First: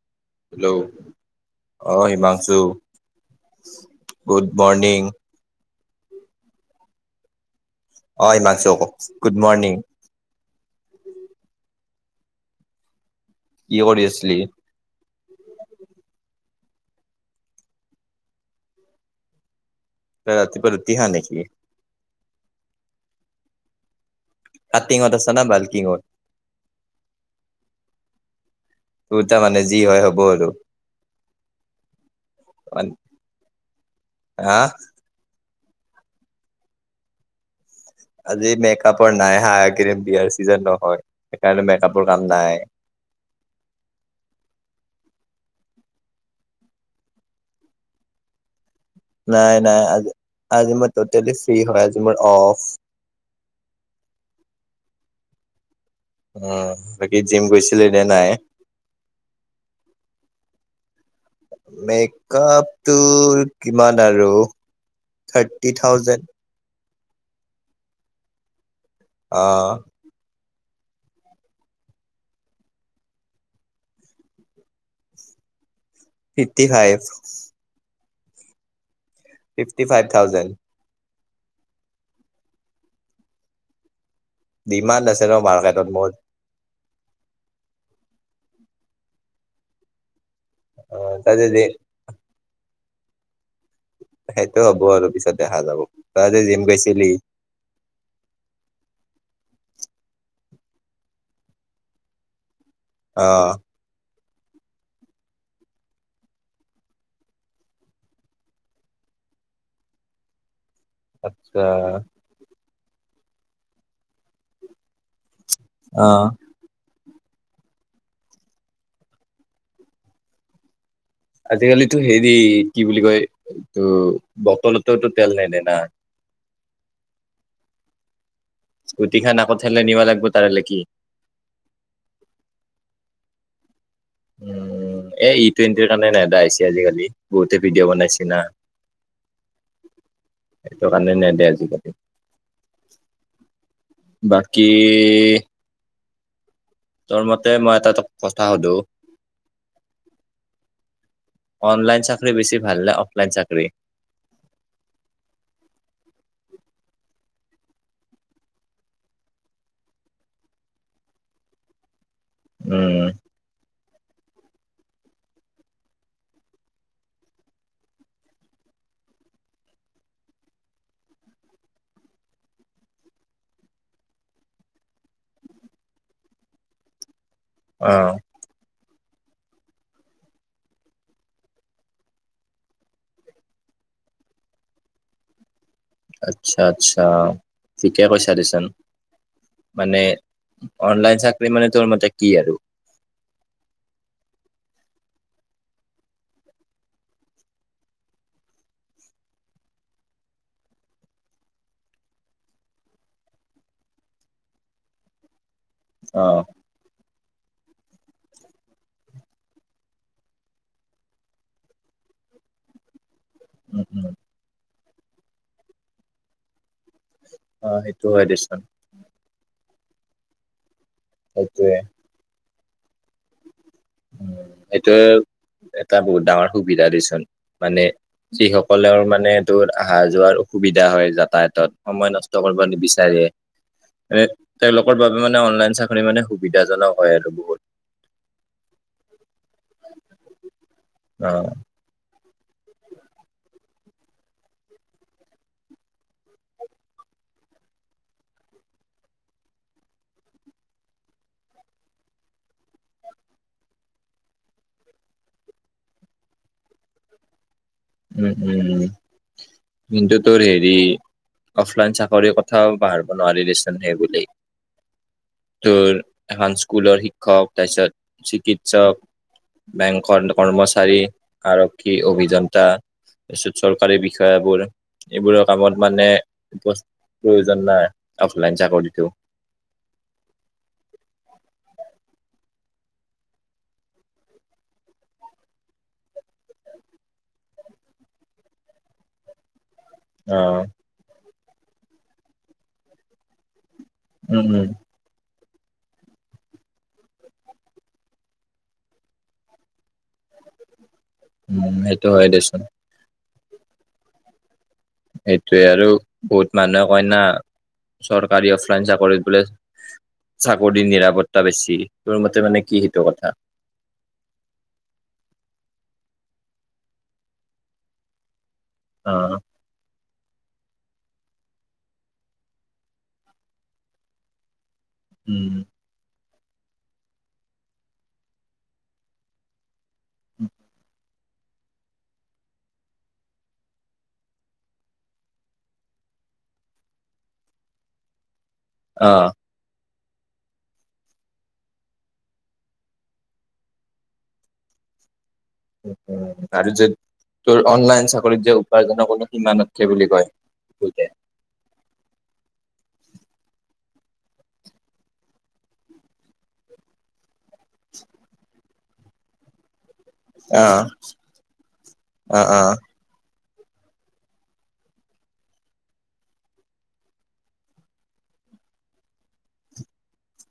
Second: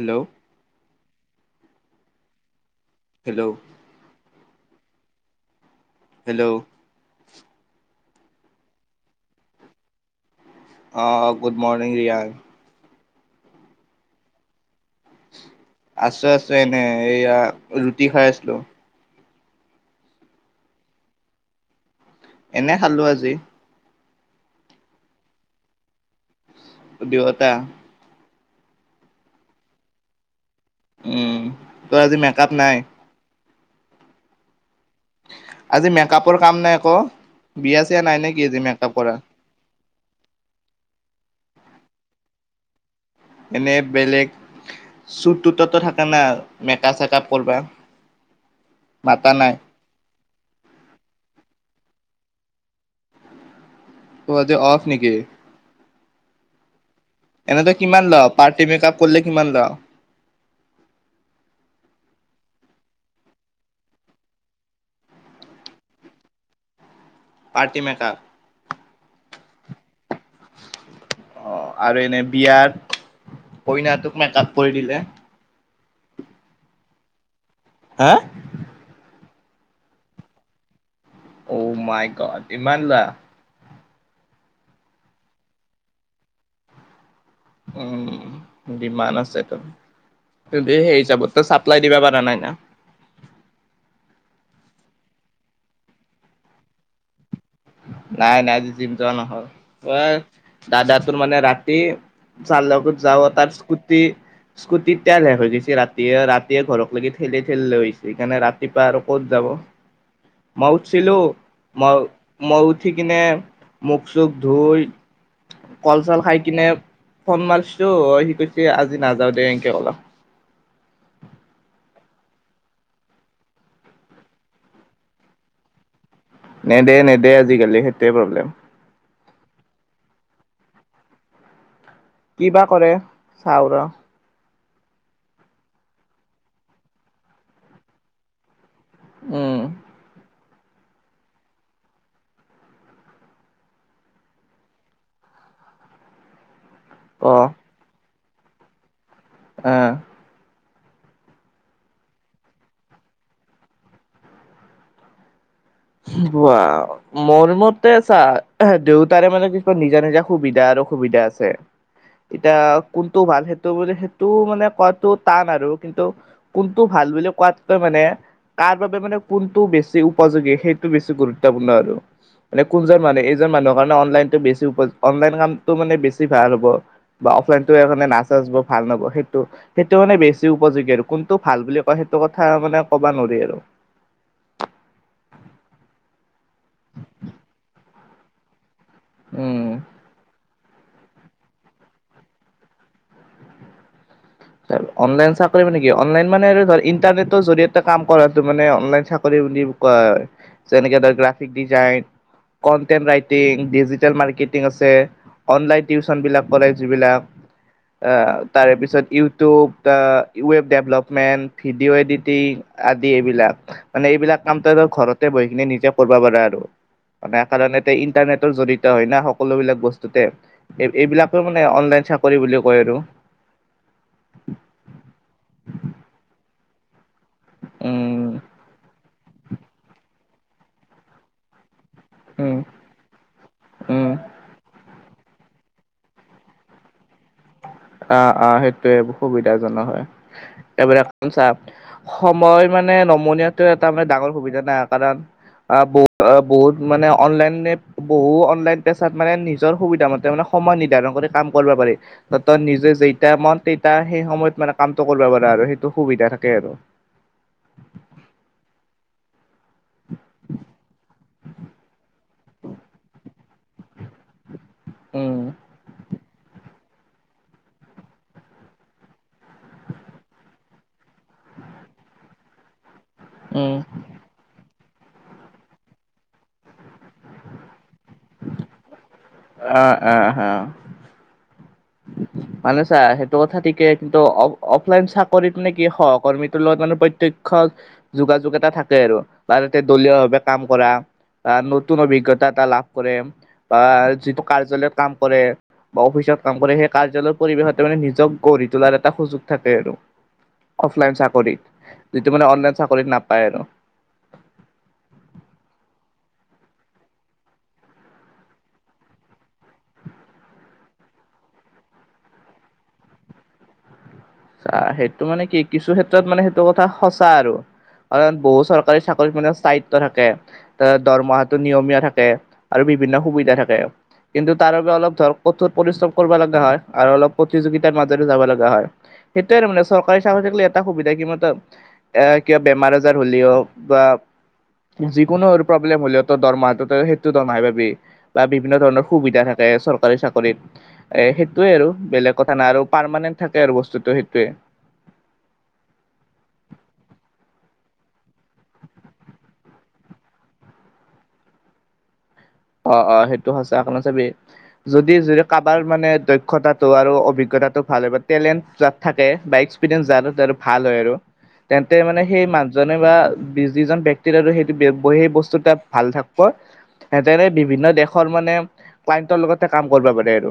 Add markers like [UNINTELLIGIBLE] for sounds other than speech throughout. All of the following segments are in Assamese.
হেল্ল' হেল্ল', অ' Himanshu. Hello. Good morning. Hello. অ' হিমাংশু গুড মৰ্নিং। অ', গুড মৰ্ণিং ৰিয়ান। কি কৰি আছিলি। আছো- আছো এনে এয়া ৰুটি খাই আছিলো। তই ৰাতিপুৱা ৰুটি খা নেকি। এনে খালো আজি। কাটিঙত আছে না বাল্কিঙত। দুয়োটা। দুয়োটা মানে যি হয় হ'ব আৰু। উম, তোৰ আজি মেকআপ নাই। হা। আজি মেকআপৰ কাম নাই একো। আজি মেকাআপৰ নাই আহা এইকেইদিন। বিয়াৰ চিজন নহয় সেইকাৰণে মেকআপৰ কাম নাই। এনে বেলেগ চুট তোততো থাকে না মেকা চেকাপ কৰবা। [INAUDIBLE] নাই- নাই আজি। আজি মই ট'টেলি ফ্ৰী হয় আজি মোৰ অফ। তোৰ আজি অফ নেকি? উম। বাকী জিম এনে তই গৈছিলি নে কিমান ল নাই পাৰ্টি মেকাপ কৰিলে কিমান ল। মেক মেকাপটোৰ কিমান আৰু থাৰ্টি থাউজেণ্ড। Party makeup. অ'। অ' আৰু এনে বিয়াত কইনাটোক মেকাপ কৰি দিলে। Fifty five. হা। Fifty five thousand. O my god ইমান লোৱা। ডিমাণ্ড আছিল ন মাৰ্কেটত মোৰ। উম, ডিমাণ্ড আছে তো। [UNINTELLIGIBLE] হেৰি অ', চাব তই যদি চাপ্লাই দিবা পাৰা নাই না। সেইটো হ'ব আৰু পিছত দেখা যাব তই আজি জিম গৈছিলি। নাই নাই জিম যোৱা নহ'ল। অ' দাদা তোৰ মানে ৰাতি যাৰ লগত যাব তাৰ অ', স্কুটি স্কুটিত তেল শেষ হৈ গৈছে ৰাতিয়ে, ৰাতিয়ে ঘৰক লাগি ঠেলি ঠেলিলে আহিছে সেইকাৰণে ৰাতিপুৱা আৰু ক'ত যাব। [INAUDIBLE] মই উঠিছিলোঁ আচ্ছা মই- মই উঠি কিনে মুখ চুখ ধুই কল চল অ', খাই কিনে। ফ'ন মাৰিছিলো সি কৈছে আজি নাযাও দে এনকে কলা। আজিকালিতো হেৰি কি বুলি কয় ত' বটলততো তেল নেদে না। নেদে-নেদে আজিকালি সেইটোৱে প্ৰব্লেম। স্কুটিখন আকৌ ঠেলি নিব লাগিব তাৰে লৈকে। কি বা কৰে চাও ৰ। উম এ ই টুৱেণ্টিৰ কাৰণে নেদা হৈছে আজিকালি বহুতে ভিডিঅ' বনাইছি না। উম'। সেইটো কাৰণে নেদিয় আজিকালি বাকী। তোৰ মতে মই এটা কথা সুধো অ ' অনলাইন চাকৰি বেছি ভাল না অফলাইন চাকৰি। [INAUDIBLE] বোৱা মোৰ মতে চা দেউতাৰে মানে কিছুমান নিজা নিজা সুবিধা। অসুবিধা আছে। [INAUDIBLE] এতিয়া, উম কোনটো ভাল সেইটো বুলি, সেই। টো মানে কোৱাাতটো টান আৰু কিন্তু, কোনটো ভাল বুলি কোৱাতকৈ মানে। তাৰ বাবে মানে কোনটো বেছি উপযোগী সেইটো বেছি গুৰুত্বপূৰ্ণ আৰু মানে কোনজন মানুহে এইজন মানুহৰ কাৰণে অনলাইনতো বেছি অনলাইন কামটো মানে বেছি ভাল হ'ব বা অফলাইনতো এই কাৰণে অ', নাচ চা বোৰ ভাল নবয়। সেইটো সেইটো মানে বেছি উপযোগী আৰু কোনটো ভাল বুলি কয় সেইটো কথা মানে ক'বা নোৱাৰি আৰু [INAUDIBLE] আচ্ছা আচ্ছা ঠিকে কৈছালিচন উম'। অনলাইন চাকৰি মানে, তোৰ মতে কি আৰু। অনলাইন চাকৰি মানে কি অনলাইন মানে ধ ইণ্টাৰনেটৰ জৰিয়তে কাম কৰাটো মানে অনলাইন চাকৰি ক হয় যেনেকে ধৰ graphic design. Content writing digital marketing আছে অনলাইন অ টিউচনবিলাক কৰে যিবিলাক, অহ, তাৰে পিছত ইউ টো ৱেব ডেভলপমেণ্ট ভিডিঅ' এডিটিং আ এইবিলাক উম মানে উম এইবিলাক কাম ত ঘৰতে বহি কিিনি নিজে কৰিব পাৰা আৰু মানে অ কাৰণ সেইটো হয় ইন্টাৰনেটৰ দেচোন জড়ত হয় না সকলোবিলাক বস্তুতে। এই এইবিলাকে মানে সেইটোয়ে অনলাইন চাকৰি বুলি কয় আৰু উ এইটোয় এটা বহুত ডাঙৰ সুবিধা দিচোন মানে উম যিসকলৰ মানে তোৰ অহা যোৱাৰ অসুবিধা হয় যাতায়াতত সময় নষ্ট উম কৰিব নিবিচাৰে, উম। এ তেওঁলোকৰ বাবে। মানে অনলাইন চাকৰি মানে সুবিধাজনক হয় আৰু বহুত অহ', অহ' সেইটোয়ে সুবিধাজনক হয়। একেবেৰে অ খৰিচা। সময় মানে নমনিয়াতটো এটা মানে ডাঙৰ সুবিধা নাই কাৰণ আহ, বহু-বহুত মানে অনলাইনে, বহুত অনলাইন পেছাত মানে, নিজৰ সুবিধা মতে মানে। সময় নিৰ্ধাৰণ কৰি কাম কৰিব পাৰি ত'ত নিজে যেইয়া মন, তেইয়া সেই সময়ত মানে কামটো কৰিব পাৰা আৰু। সেইটো সুবিধা থাকে আৰু। উম উম নিটো তো হেৰি অফলাইন চাকৰিৰ কথাও পাহৰিব নোৱাৰিলেছেনহে বুলি উম তোৰ এখন স্কুলৰ শিক্ষক তাৰপিছত চিকিৎসক বেংকৰ কৰ্মচাৰী, আৰক্ষী, অভিযন্তা। তাৰপত উম চৰকাৰী বিষয়বোৰ এইবোৰৰ কামত মানে প্ৰয়োজন নাই অফলাইন চাকৰিটো। আহ আহ আহ মানে ছা সেইটো কথা ঠিকেই কিন্তু অ অফলাইন চাকৰিত নে কি সহকৰ্মীটোৰ লগত মানে। প্ৰত্যক্ষ যোগাযোগ এটা থাকে আৰু তে, দলীয় অ ভাৱে কাম কৰা। বা নতুন অভিজ্ঞতা এটা লাভ কৰে। বা যিটো উম উম কাৰ্যালয়ত কাম কৰে বা অফিচত। কাম কৰে সেই কাৰ্যালয়ৰ পৰিৱেশতে মানে নিজক গঢ়ি তোলাৰ এটা সুযোগ থাকে আৰু। অফলাইন উম চাকৰিত। সেইটো হয় যিটো মানে দেচোন অনলাইন চাকৰিত নাপায় আৰু। সেইটোয়ে আৰু বহুত মানুহে কয় না। চৰকাৰী অফ্ৰইঞ্চ চাকৰিত বোলে চাকৰিৰ নিৰাপত্তা বেছি, তোৰ মতে মানে কি সেটো কথা? চা সেইটো মানে কি কিছু ক্ষেত্ৰত মানে সেইটো কথা সঁচা আৰু কাৰণ বহুত চৰকাৰী অ চাকৰিত মানে স্থায়িত্ব থাকে। ত দৰমহাটো নিয়মীয়া থাকে আৰু বিভিন্ন সুবিধা থাকে। কিন্তু তাৰ বাবে অলপ ধৰক উম কঠোৰ পৰিশ্ৰম কৰিব লগা হয়। আৰু অলপ প্ৰতিযোগিতাৰ মাজৰে যাব লগা হয়। সেইটোৱে আৰু মানে চৰকাৰি চাকৰি থাকিলে এটা সুবিধা কিমান এ কিবা বেমাৰ আজাৰ হ'লেও বা যিকোনো আৰু প্ৰব্লেম হলেও তোৰ দৰমটো তই সেটো দৰমহাই পাবি। বা বিভিন্ন ধৰণৰ অ সুবিধা থাকে চৰ চৰকাৰী চাকৰিত এ সেইটোয়ে আৰু বেলেগ কথা নাই আৰু পাৰমানেণ্ট থাকে আৰু বস্তুতটো সেই তে আৰু যেত তোৰ অনলাইন চাকৰিত যে উপাৰ্জনৰ কোনো সীমা নাথাকে বুলি কয়। [INAUDIBLE] অ', অ', সেইটো সঁচা অকমান চাবি, যদি যদি কাৰোবাৰ মানে দক্ষতাটো আৰু অভিজ্ঞ অভিজ্ঞতা তো ভাল হয়, টেলেণ্ট তাত থাকে বাইক পিতেন যাত আৰু ভাল অ', হয় আৰু তেন্তে মানে সেই অ', অ', মানুহজনে বা যিজন ব্যক্তিৰ আৰু সেই সেই বস্তু তাত ভাল থাকিব। তেনে বিভিন্ন দেশৰ মানে ক্লাইণ্টৰ লগতে কাম কৰিব পাৰে আৰু।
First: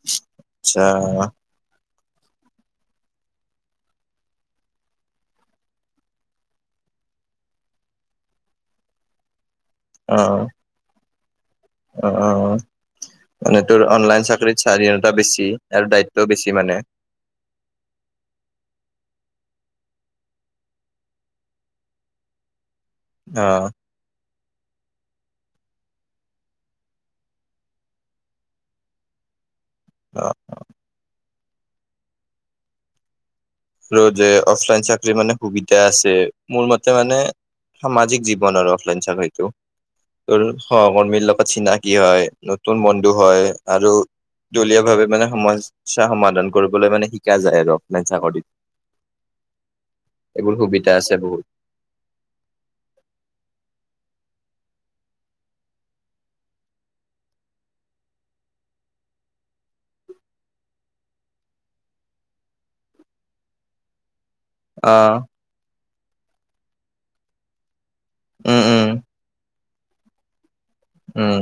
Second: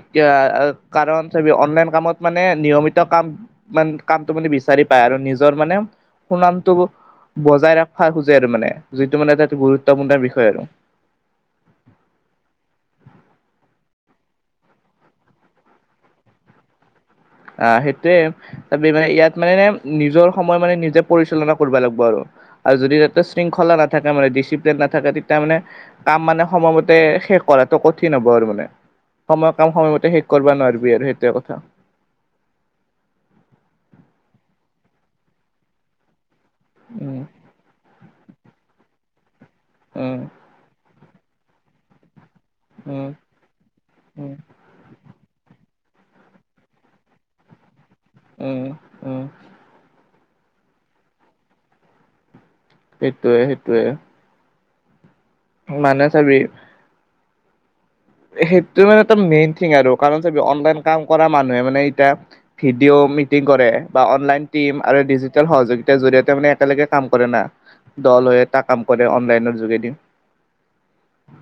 এতিয়া আচ্ছা কাৰণ ছাবি অনলাইন কামত। মানে নিয়মিত কাম মান কামটো মানে বিচাৰি পায় আৰু নিজৰ মানে। সুনামটো বজাই ৰাখিব খোজে আৰু মানে, যিটো মানে এটা গুৰুত্বপূৰ্ণ অ', বিষয় আৰু। অ', অ', মানে তোৰ অনলাইন চাকৰিত স্বাধীনতা বেছি আৰু দায়িত্ব বেছি মানে। আহ সেইটোয়ে তাৰ মানে ইয়াত মানে নিজৰ সময় মানে নিজে পৰিচালনা কৰিব লাগিব আৰু। আৰু যদি তাতে অ'। শৃংখলা নাথাকে মানে ডিচি প্লেন নাথাকে তেতিয়া মানে কাম মানে সময়মতে শেষ কৰাটো কঠিন হ'ব আৰু মানে সময়ক কাম সময়মতে শেষ অ', কৰিব নোৱাৰিবি আৰু সেইটোৱে কথা। ৰো যে অফলাইন চাকৰি মানে সুবিধা আছে, মোৰ মতে মানে উম সামাজিক জীৱ জীৱনৰ অফলাইন চাকৰিটো উম তোৰ সহকৰ্মীৰ লগত চনাকি হয়। নতুন উম বন্ধু হয়, আৰু উম দলীয়া ভাৱে মানে সমস সমস্যা সমাধান কৰিবলৈ মানে শিকা যায় আৰু অফলাইন চাকৰি। উম উম', এইবোৰ সুবিধা আছে বহুত। সেইটোয়ে সেইটোৱে। মানে চাবি সেইটো মানে মেইন থিং আৰু কাৰণ চাবি, অনলাইন কাম কৰা মানুহে মানে এতিয়া ভিডিঅ' মিটিং কৰে বা অনলাইন টীম আৰু অ', ডিজিটেল সহযোগিতা জৰিয়তে মানে একেলগে কাম কৰে না। দল হৈ এটা উম, উম, কাম কৰে, অনলাইনৰ যোগেদি। উম,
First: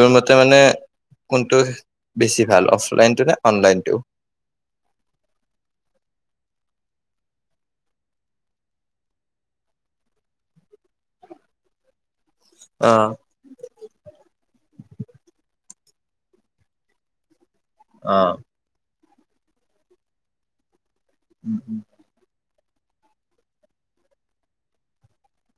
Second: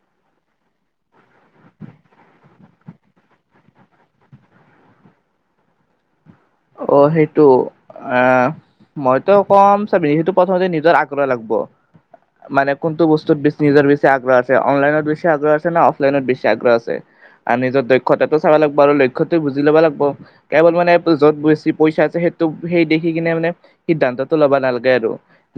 তোৰ মতে মানে কোনটো বেছি ভাল অফলাইনটো নে অনলাইনটো? অ', সেইটো আহ মইতো কম চাবি সেইটো প্ৰথমতে নিজৰ আগ্ৰহ লাগব। মানে অ', কোনটো বস্তুত বেছি নিজৰ বেছি আগ্ৰহ আছে, অনলাইনৰ বেছি আগ্ৰহ আছে না অফ অফলাইনত বেছি আগ্ৰহ আছে আৰু নিজৰ দক্ষতাটো চাবা লাগব আৰু লক্ষ লক্ষ্যটো বুজি লবা লাগব, কেৱল মানে য'ত উম, বেছি পইচা আছে সেই সেই দেখি কিনে মানে, সিদ্ধান্তটো লবা নালগে আৰু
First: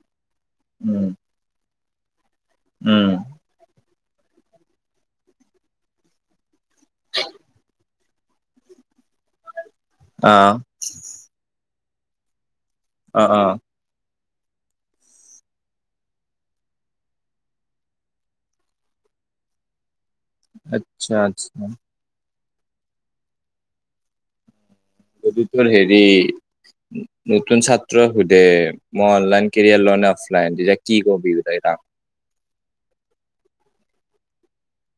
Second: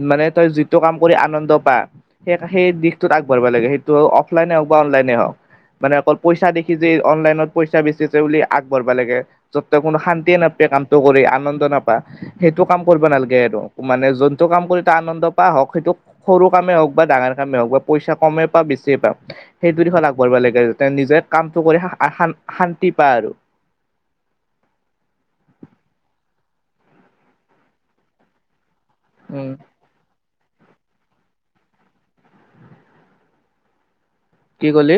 মানে তই যিটো কাম কৰি আনন্দ পা সেই সেই উম, দিশটোত আগবাঢ়িবা লাগে। সেই ত অফলাইনে হওক বা অনলাইনে হওক মানে অকল পইচা দেখি যে অনলাইনত পইচা বেচি বুলি আগবঢ়া লাগে যতে কোনো শান্তিয়ে অ', নাপায়ে কামটো কৰি আনন্দ নাপা। সেইটো কাম কৰিব অ', নালাগে অ', আৰু মানে যত টো কাম কৰি আনন্দ পা হওক সেইটো সৰু কামেই হওক বা ডাঙাৰ কামেই হওক বা পইচা কমেই পা বেছিয়ে পা। সেইটো দিখ লাগিব। কৰিবা লাগে তে আচ্ছা, নিজে কামটো আচ্ছা। কৰি শা-শা-শান্তি পায় আৰু। যদি তোৰ হেৰি নতুন ছাত্ৰই সোধে মই অনলাইন উম কেৰিয়াৰ লৈ কি ক'লি?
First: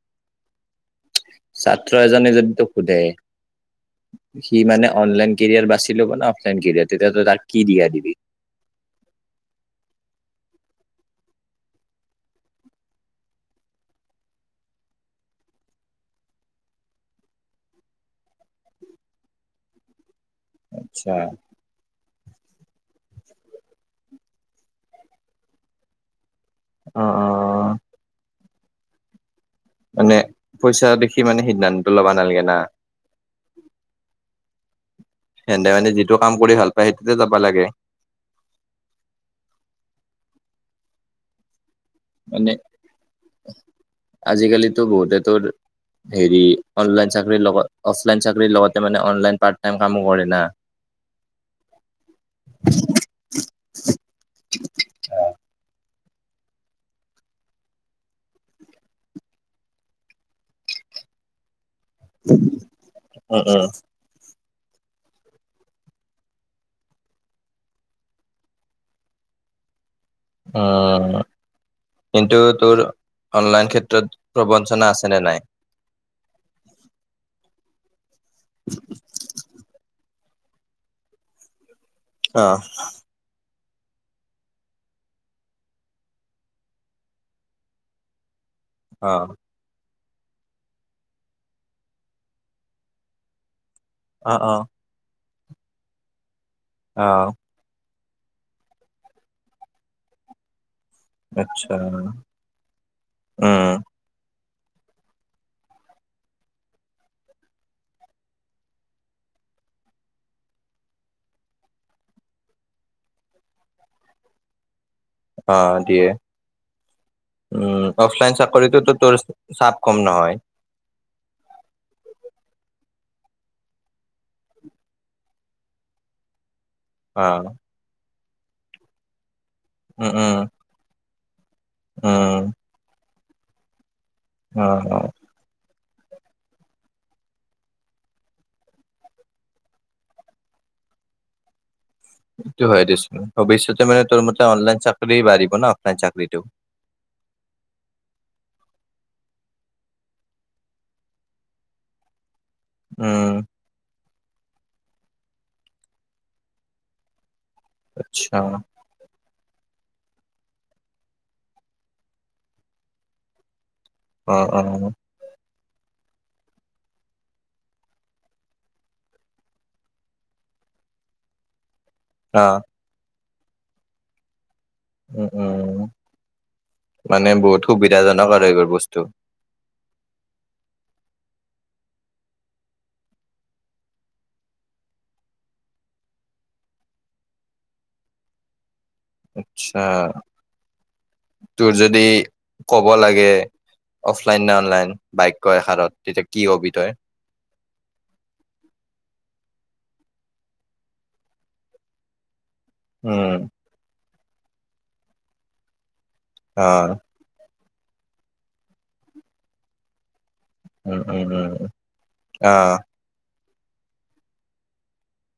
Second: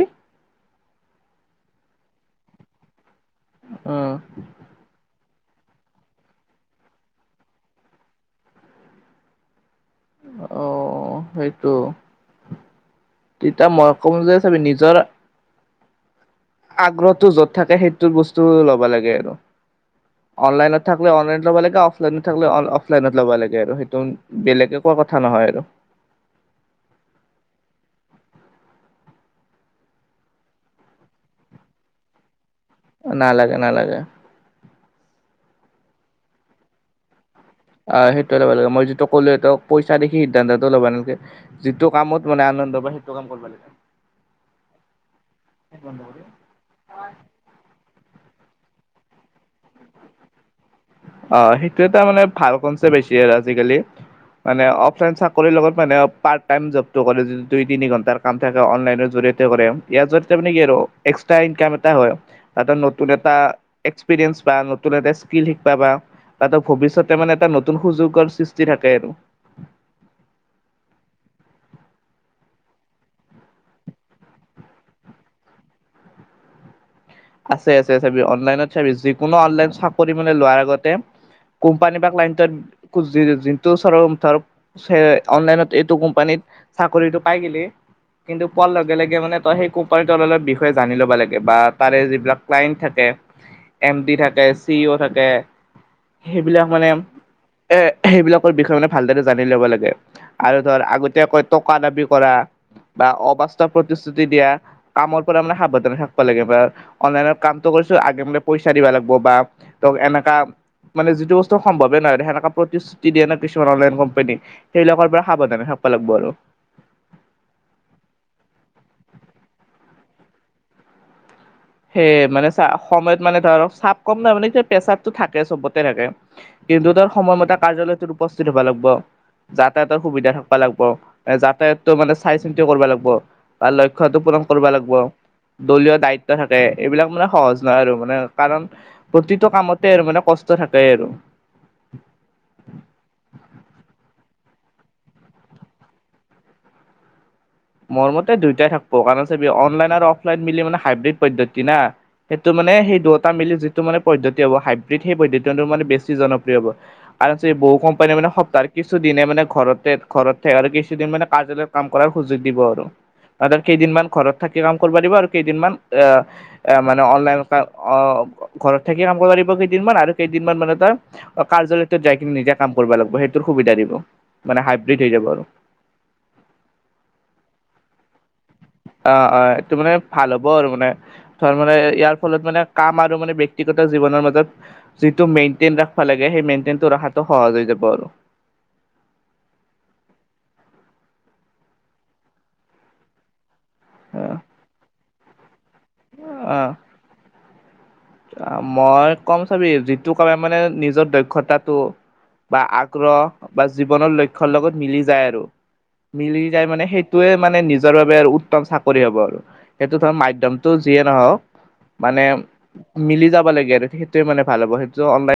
ছাত্ৰ এজনে যদি তোক সোধে উম সি মানে অনলাইন কেৰিয়াৰ বাচি ল'ব ন অফলাইন কেৰিয়াৰ তেতিয়াতো তাৰ কি দিয়া দিবি? অহ সেইটো। তিতা মই কম যে চাবি নিজৰ আগ্ৰহটো য'ত থাকে সেইটো বস্তু ল'বা লাগে আৰু। অনলাইনত আচ্ছা। থাকলে অনলাইন লব লাগে অফলাইন থাকলে অফলাইনত লবা লাগে আৰু সেইটো বেলেগে কোৱা কথা নহয় আৰু। অ' অ'। মানে পইচা দেখি মানে সিদ্ধান্ত ল'বা নালাগে না? নালাগে নালাগে। সেনেদে মানে যিটো কাম কৰি ভাল পায় সেইটোতে যাব। আহ সেইটোৱে ল'ব লাগে মই যিটো কলো তোক পইচা দেখি সিদ্ধান্তটো ল'বা নেলাগে। যিটো কামত মানে আনন্দ পায় সেইটো কাম কৰিবা লাগে। আজিকালিতো বহুতে তোৰ হেৰি অনলাইন চাকৰি লগত অফলাইন চাকৰি লগতে মানে অনলাইন পাৰ্ট কামো কৰে না। অ' সেইটো এটা মানে ভাল কনচেপ আইছে আৰু আজিকালি। মানে অফলাইন চাকৰি লগত মানে অফ পাৰ্ট টাইম জবটো কৰে যদি দুই তিনি ঘন্টাৰ কাম থাকে অনলাইনৰ জৰিয়তে কৰে ইয়াৰ জৰিতে মানে কি আৰু এক্স [UNINTELLIGIBLE] গান এটা হয় নতুন এটা উম উম। এক্সপিৰিয়েন্জ বা নতুন এটা স্কিল শিকবা বা তাতো ভৱিষ্যতে মানে এটা নতুন সুযোগৰ সৃষ্টি থাকে আৰু। উম। কিন্তু তোৰ অনলাইন ক্ষেত্ৰত প্ৰবঞ্চনা আছেনে নাই? [INAUDIBLE] আছে আছে চাবি অনলাইনত চাবি যিকোনো অনলাইন চাকৰি মানে লোৱাৰ আগতে কোম্পানী বা ক্লাইনটত অহ [UNINTELLIGIBLE] [UNINTELLIGIBLE] ধৰ অনলাইনত এইটো কোম্পানীত চাকৰিটো পাই গেলি কিন্ত। কোৱাৰ লগে অ লগে মানে তই সেই কুপাৰী তলৰ বিষয়ে জানি ল'ব লাগে বা তাৰে যিবিলাক ক্লায়ণ্ট থাকে এম ডি অ থাকে চি ই অ' থাকে সেইবিলাক মানে অ এ সেইবিলাকৰ বিষয়ে মানে ভালদৰে জানি ল'ব লাগে আৰু ধৰ আগতীয়াকৈ আচ্ছা টকা দাবী কৰা বা উম অবাস্তৱ প্ৰতিশ্ৰুতি দিয়া। কামৰ পৰা মানে সাৱধানে থাকব লাগে বা অনলাইন কামতটো কৰিছোঁ আগে মান পইচা দিবা লাগব বা তক এনেকা মানে যিটো বস্তু সম্ভৱে নহয় সেনেকা প্ৰতিশ্ৰুতি দিয়ে ন' কিছুমান অনলাইন কোম্পানী। সেইবিলাকৰ পৰা সাৱধানে অ', থাকিব দিয়ে, লাগিব আৰু। উম অফলাইন চাকৰিটোতো তোৰ, চা কম নহয়। সেইয়ে মানে চা সময়ত মানে ধৰক চাপ কম নাই মানে পেচাবটো থাকে চবতে থাকে। কিন্তু তাৰ অ সময়মতে কাৰ্যালয়টোত উপস্থিত হব লাগিব যাতায়াতৰ উম সুবিধা উম থাকবা লাগব। যাতায়াতটো মানে চাই উম চিন্তি কৰিব লাগিব, বা লয়ক্ষটো পূৰণ অ কৰিব লাগিব। অ দলীয় দায়িত থাকে এইবিলাক মানে সহজ নহ আৰু মানে কাৰণ প্ৰতিটো কামতে আৰু মানে কষ্ট থাকেই আৰু। [INAUDIBLE] সেইটো হয় দেছোন ভৱিষ্যতে মানে তোৰ মতে অনলাইন চাকৰি বাঢ়িব ন অনলাইন চাকৰিটো। [INAUDIBLE] মোৰ মতে দুইটাই থাকিব কাৰণ অনলাইন আৰু অফলাইন মিলি মানে হাইব্ৰীড পদ্ধতি না। সেইটো মানে সেই দুৱটা উম মিলি যিটো মানে পদ্ধতি হ'ব হাইব্ৰীড সেই পদ্ধতিটো মানে বেছি জনপ্ৰিয় হ'ব আৰু বহু কম্পানীয়ে মানে আচ্ছা সপ্তাহৰ কিছু দিনে মানে ঘৰতে ঘৰত থাক আৰু কিছুদিন মানে কাৰ্যালয়ত কাম কৰাৰ সুযোগ দিব আৰু কেইদিনমান অ ঘৰত থাকি অ কাম কৰবা দিব আৰু কেইদিনমান এ, এ মানে অনলাইন অ, ঘৰত থাকি কাম কৰবা দিব কেইদিনমান আৰু কেইদিনমান মানে অ', কাৰ্যালয়টোত যাই কিনে অ নিজে কাম কৰবা লাগব সেইটোৰ সুবিধা দিব। মানে হাইব্ৰিড এৰিয়া উম বাৰু উম মানে বহুত সুবিধাজনক আৰু এইবোৰ বস্তু অ', অ, এইটো মানে ভাল হ'ব আৰু মানে। থৈ মানে ইয়াৰ ফলত মানে কাম আৰু মানে ব্যক্তিগত জীৱনৰ মাজত যিটো মেইনটেইন ৰাখবা লাগে সেই সেই মেইনটেইনটো ৰখাটো সহজ হৈ যাব আৰু। [INAUDIBLE] আচ্ছা তোৰ যদি কব লাগে অফলাইন নে অনলাইন, বাক্য এষাৰত তেতিয়া কি হবি তই? আ, মই কম চাবি যিটো কলে মানে নিজৰ দক্ষতাটো বা আগ্ৰহ উম বা জীৱনৰ লক্ষ্য লগত মিলি যায় আৰু মিলি যাই অ মানে সেইটোৱে মানে নিজৰ বাবে উত্তম চাকৰি হব আৰু সেইটো ধৰ মাই এমটো উম যিয়ে উম নহওক উম মানে অ মিলি যাবা লাগে আৰু সেইটোৱে মানে ভাল হ'ব সেইটো অনলাইন